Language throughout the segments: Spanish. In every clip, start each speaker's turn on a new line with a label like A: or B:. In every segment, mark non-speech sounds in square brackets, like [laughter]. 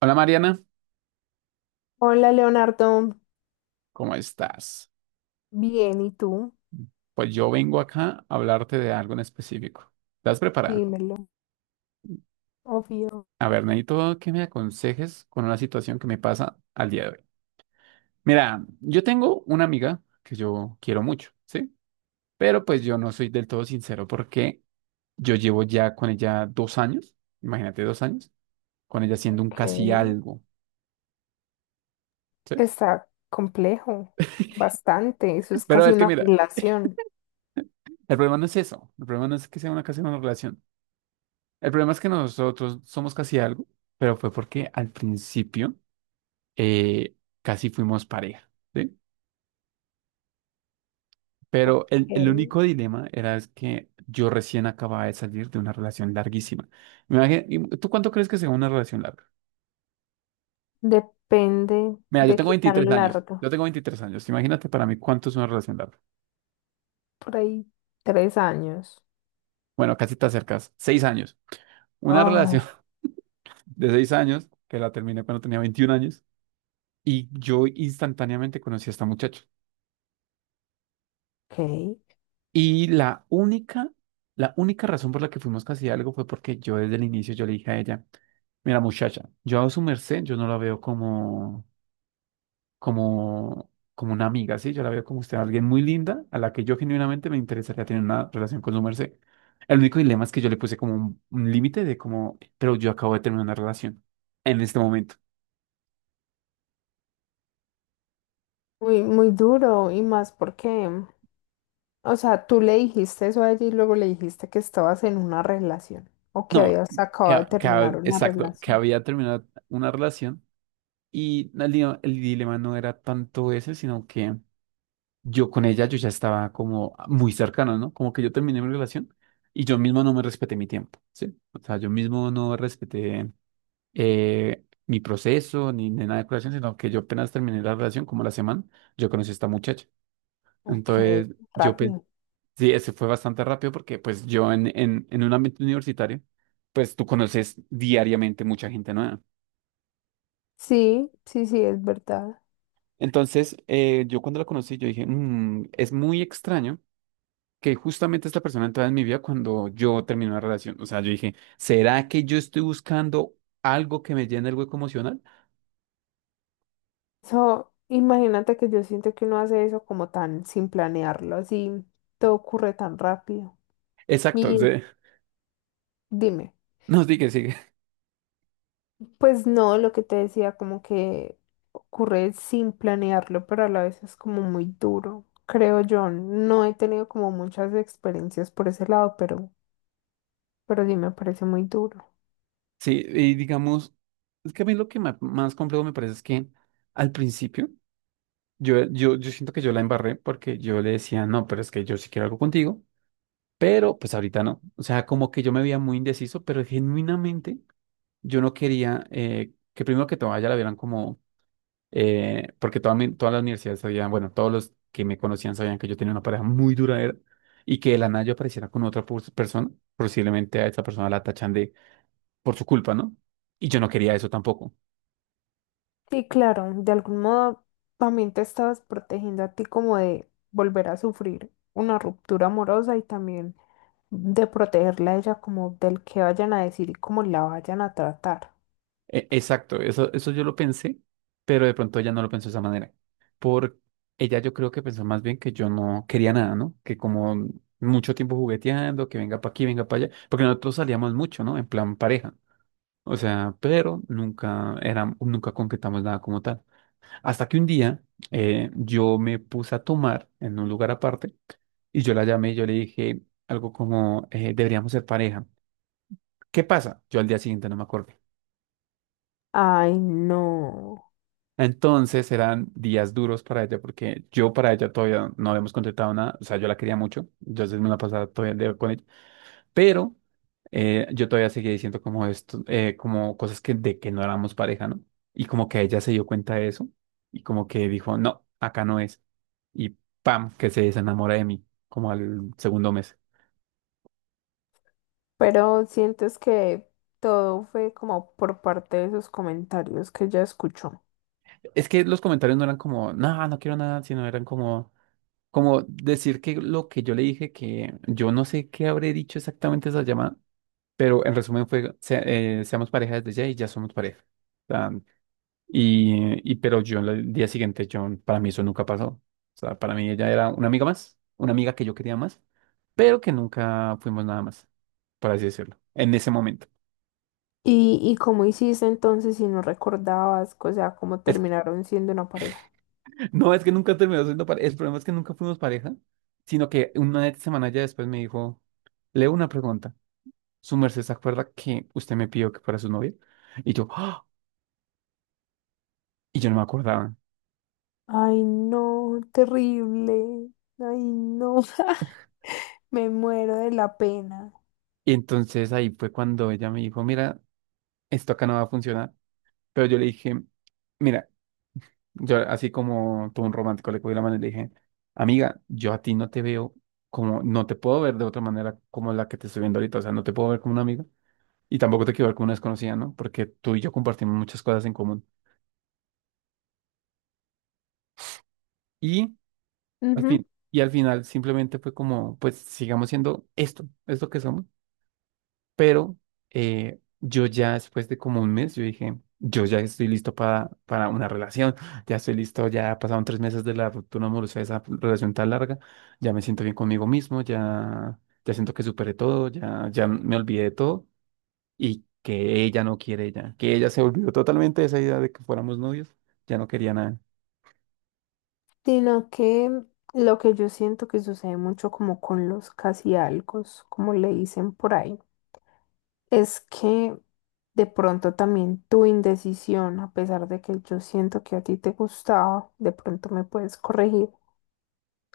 A: Hola Mariana,
B: Hola Leonardo,
A: ¿cómo estás?
B: bien, ¿y tú?
A: Pues yo vengo acá a hablarte de algo en específico. ¿Estás preparada?
B: Dímelo. Obvio.
A: A ver, necesito que me aconsejes con una situación que me pasa al día de hoy. Mira, yo tengo una amiga que yo quiero mucho, ¿sí? Pero pues yo no soy del todo sincero porque yo llevo ya con ella 2 años, imagínate 2 años, con ella siendo un
B: Ok,
A: casi algo, ¿sí?
B: está complejo, bastante, eso es
A: Pero
B: casi
A: es que
B: una
A: mira,
B: relación.
A: el problema no es eso, el problema no es que sea una casi una relación, el problema es que nosotros somos casi algo, pero fue porque al principio... eh, casi fuimos pareja, ¿sí? Pero
B: Ok,
A: el único dilema era es que yo recién acababa de salir de una relación larguísima. ¿Y tú cuánto crees que sea una relación larga?
B: depende
A: Mira, yo
B: de
A: tengo
B: qué tan
A: 23 años,
B: largo,
A: yo tengo 23 años, imagínate para mí cuánto es una relación larga.
B: por ahí tres años.
A: Bueno, casi te acercas, 6 años. Una
B: Ay,
A: relación [laughs] de 6 años, que la terminé cuando tenía 21 años, y yo instantáneamente conocí a esta muchacha.
B: ok,
A: Y la única razón por la que fuimos casi algo fue porque yo desde el inicio yo le dije a ella, mira muchacha, yo a su merced, yo no la veo como, como una amiga, ¿sí? Yo la veo como usted, alguien muy linda a la que yo genuinamente me interesaría tener una relación con su merced. El único dilema es que yo le puse como un límite de como, pero yo acabo de terminar una relación en este momento.
B: muy, muy duro y más porque o sea, tú le dijiste eso a ella y luego le dijiste que estabas en una relación o que
A: No,
B: habías acabado de terminar una
A: exacto, que
B: relación.
A: había terminado una relación y el dilema no era tanto ese, sino que... yo con ella yo ya estaba como muy cercano, ¿no? Como que yo terminé mi relación y yo mismo no me respeté mi tiempo, ¿sí? O sea, yo mismo no respeté mi proceso ni nada de relación, sino que yo apenas terminé la relación, como la semana, yo conocí a esta muchacha.
B: Ok,
A: Entonces, yo pensé,
B: rápido.
A: sí, ese fue bastante rápido porque pues yo en un ambiente universitario, pues tú conoces diariamente mucha gente nueva.
B: Sí, sí, sí, es verdad.
A: Entonces, yo cuando la conocí, yo dije, "Mm, es muy extraño que justamente esta persona entraba en mi vida cuando yo terminé una relación. O sea, yo dije, ¿será que yo estoy buscando algo que me llene el hueco emocional?
B: Eso, imagínate que yo siento que uno hace eso como tan sin planearlo, así todo ocurre tan rápido.
A: Exacto. o
B: Y
A: [laughs]
B: dime,
A: No, sigue, sigue.
B: pues no, lo que te decía, como que ocurre sin planearlo, pero a la vez es como muy duro, creo yo. No he tenido como muchas experiencias por ese lado, pero sí me parece muy duro.
A: Sí, y digamos, es que a mí lo que más complejo me parece es que al principio yo siento que yo la embarré porque yo le decía, no, pero es que yo sí quiero algo contigo, pero pues ahorita no. O sea, como que yo me veía muy indeciso, pero genuinamente yo no quería que primero que todo a ella la vieran como porque toda todas las universidades sabían, bueno, todos los que me conocían sabían que yo tenía una pareja muy duradera y que de la nada yo apareciera con otra persona, posiblemente a esa persona la tachan de por su culpa, ¿no? Y yo no quería eso tampoco.
B: Sí, claro, de algún modo también te estabas protegiendo a ti como de volver a sufrir una ruptura amorosa y también de protegerla a ella como del que vayan a decir y cómo la vayan a tratar.
A: Exacto, eso, eso yo lo pensé, pero de pronto ella no lo pensó de esa manera. Por ella yo creo que pensó más bien que yo no quería nada, ¿no? Que como mucho tiempo jugueteando, que venga para aquí, venga para allá, porque nosotros salíamos mucho, ¿no? En plan pareja. O sea, pero nunca era, nunca concretamos nada como tal. Hasta que un día yo me puse a tomar en un lugar aparte y yo la llamé y yo le dije algo como, deberíamos ser pareja. ¿Qué pasa? Yo al día siguiente no me acuerdo.
B: Ay, no.
A: Entonces eran días duros para ella porque yo para ella todavía no habíamos contratado nada, o sea, yo la quería mucho, yo me la pasaba todavía con ella, pero yo todavía seguía diciendo como esto, como cosas que de que no éramos pareja, ¿no? Y como que ella se dio cuenta de eso y como que dijo, no, acá no es. Y pam, que se desenamora de mí, como al segundo mes.
B: Pero sientes que todo fue como por parte de esos comentarios que ella escuchó.
A: Es que los comentarios no eran como, no, no quiero nada, sino eran como... como decir que lo que yo le dije, que yo no sé qué habré dicho exactamente esa llamada, pero en resumen fue, seamos pareja desde ya y ya somos pareja. O sea, y pero yo el día siguiente, yo, para mí eso nunca pasó. O sea, para mí ella era una amiga más, una amiga que yo quería más, pero que nunca fuimos nada más, por así decirlo, en ese momento.
B: ¿Y cómo hiciste entonces si no recordabas, o sea, ¿cómo
A: Es que-
B: terminaron siendo una pareja?
A: [laughs] no es que nunca terminó siendo pareja, el problema es que nunca fuimos pareja, sino que una semana ya después me dijo, leo una pregunta. Su merced se acuerda que usted me pidió que fuera su novia. Y yo, ¡ah! Y yo no me acordaba.
B: Ay, no, terrible. Ay, no, [laughs] me muero de la pena.
A: Y entonces ahí fue cuando ella me dijo, mira, esto acá no va a funcionar. Pero yo le dije, mira, yo así como todo un romántico le cogí la mano y le dije, amiga, yo a ti no te veo como, no te puedo ver de otra manera como la que te estoy viendo ahorita. O sea, no te puedo ver como una amiga. Y tampoco te quiero ver como una desconocida, ¿no? Porque tú y yo compartimos muchas cosas en común. Y al
B: Ujú.
A: fin, y al final simplemente fue como, pues sigamos siendo esto, esto que somos. Pero yo ya después de como un mes, yo dije, yo ya estoy listo para una relación, ya estoy listo, ya pasaron 3 meses de la ruptura amorosa, de esa relación tan larga, ya me siento bien conmigo mismo, ya, ya siento que superé todo, ya, ya me olvidé de todo y que ella no quiere ya, que ella se olvidó totalmente de esa idea de que fuéramos novios, ya no quería nada.
B: Sino que lo que yo siento que sucede mucho como con los casi algos, como le dicen por ahí, es que de pronto también tu indecisión, a pesar de que yo siento que a ti te gustaba, de pronto me puedes corregir.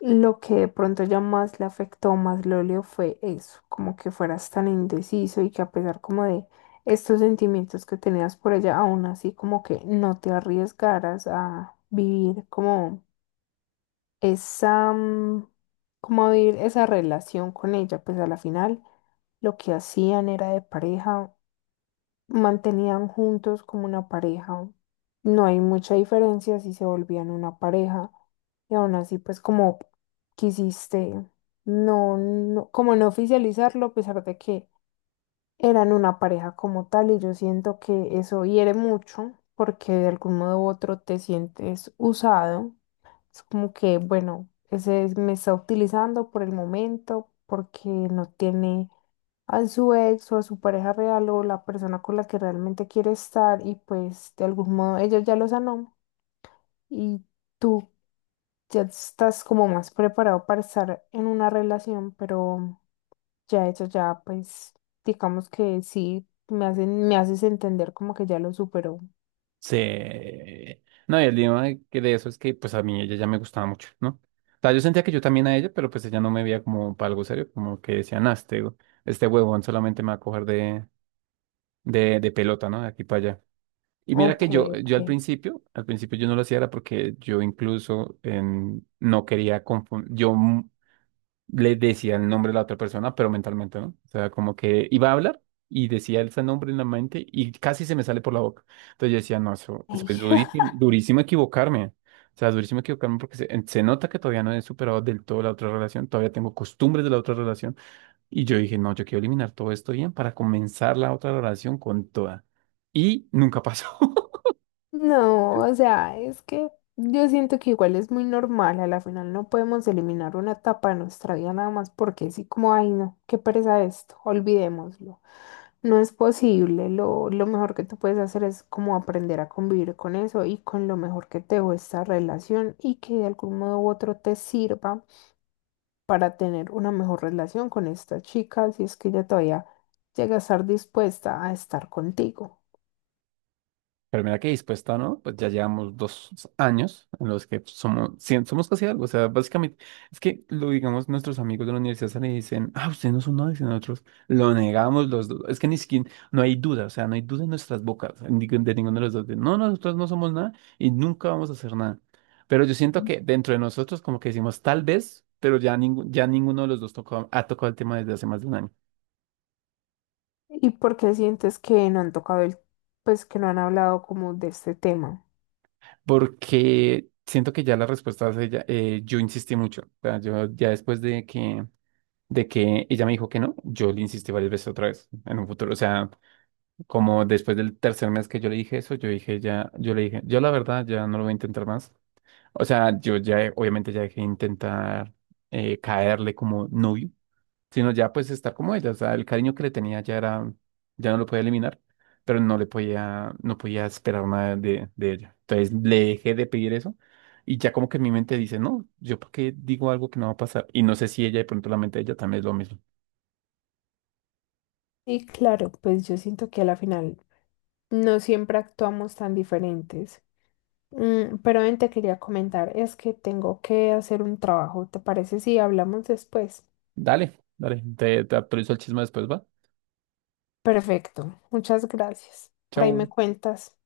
B: Lo que de pronto ya más le afectó, más le olió fue eso, como que fueras tan indeciso y que a pesar como de estos sentimientos que tenías por ella, aún así como que no te arriesgaras a vivir como esa, como vivir esa relación con ella, pues a la final lo que hacían era de pareja, mantenían juntos como una pareja. No hay mucha diferencia si se volvían una pareja y aún así pues como quisiste no como no oficializarlo a pesar de que eran una pareja como tal, y yo siento que eso hiere mucho porque de algún modo u otro te sientes usado. Es como que bueno, me está utilizando por el momento porque no tiene a su ex o a su pareja real o la persona con la que realmente quiere estar, y pues de algún modo ella ya lo sanó y tú ya estás como más preparado para estar en una relación, pero ya eso ya pues digamos que sí me hacen, me haces entender como que ya lo superó.
A: Sí. No, y el tema de que de eso es que pues a mí ella ya me gustaba mucho, ¿no? O sea, yo sentía que yo también a ella, pero pues ella no me veía como para algo serio, como que decía, nah, este huevón solamente me va a coger de pelota, ¿no? De aquí para allá. Y mira
B: Ok,
A: que yo,
B: ok.
A: yo al principio yo no lo hacía era porque yo incluso no quería confundir, yo le decía el nombre de la otra persona, pero mentalmente, ¿no? O sea, como que iba a hablar y decía ese nombre en la mente y casi se me sale por la boca. Entonces yo decía, no, eso es
B: Ey.
A: pues, durísimo, durísimo equivocarme. O sea, durísimo equivocarme porque se nota que todavía no he superado del todo la otra relación, todavía tengo costumbres de la otra relación. Y yo dije, no, yo quiero eliminar todo esto bien para comenzar la otra relación con toda. Y nunca pasó. [laughs]
B: No, o sea, es que yo siento que igual es muy normal, a la final no podemos eliminar una etapa de nuestra vida nada más porque sí, como, ay, no, qué pereza esto, olvidémoslo. No es posible, lo mejor que tú puedes hacer es como aprender a convivir con eso y con lo mejor que te dejó esta relación y que de algún modo u otro te sirva para tener una mejor relación con esta chica si es que ella todavía llega a estar dispuesta a estar contigo.
A: Pero mira qué dispuesta, ¿no? Pues ya llevamos 2 años en los que somos, sí, somos casi algo. O sea, básicamente, es que lo digamos, nuestros amigos de la universidad salen y dicen, ah, ustedes no son nada, y nosotros, lo negamos los dos. Es que ni siquiera, no hay duda, o sea, no hay duda en nuestras bocas, en de ninguno de los dos. De, no, nosotros no somos nada y nunca vamos a hacer nada. Pero yo siento que dentro de nosotros como que decimos, tal vez, pero ya, ya ninguno de los dos tocó, ha tocado el tema desde hace más de un año.
B: ¿Y por qué sientes que no han tocado el, ¿Pues que no han hablado como de este tema?
A: Porque siento que ya la respuesta es ella, yo insistí mucho. O sea, yo ya después de que ella me dijo que no, yo le insistí varias veces otra vez en un futuro. O sea, como después del tercer mes que yo le dije eso, yo dije ya, yo le dije, yo la verdad ya no lo voy a intentar más. O sea, yo ya, obviamente ya dejé de intentar caerle como novio sino ya pues estar como ella, o sea, el cariño que le tenía ya era, ya no lo podía eliminar, pero no le podía, no podía esperar nada de ella. Entonces le dejé de pedir eso y ya como que en mi mente dice, no, yo por qué digo algo que no va a pasar y no sé si ella de pronto la mente de ella también es lo mismo.
B: Y claro, pues yo siento que a la final no siempre actuamos tan diferentes. Mm, pero ven, te quería comentar, es que tengo que hacer un trabajo, ¿te parece si hablamos después?
A: Dale, dale, te actualizo el chisme después, va.
B: Perfecto, muchas gracias. Por ahí me
A: Chau.
B: cuentas.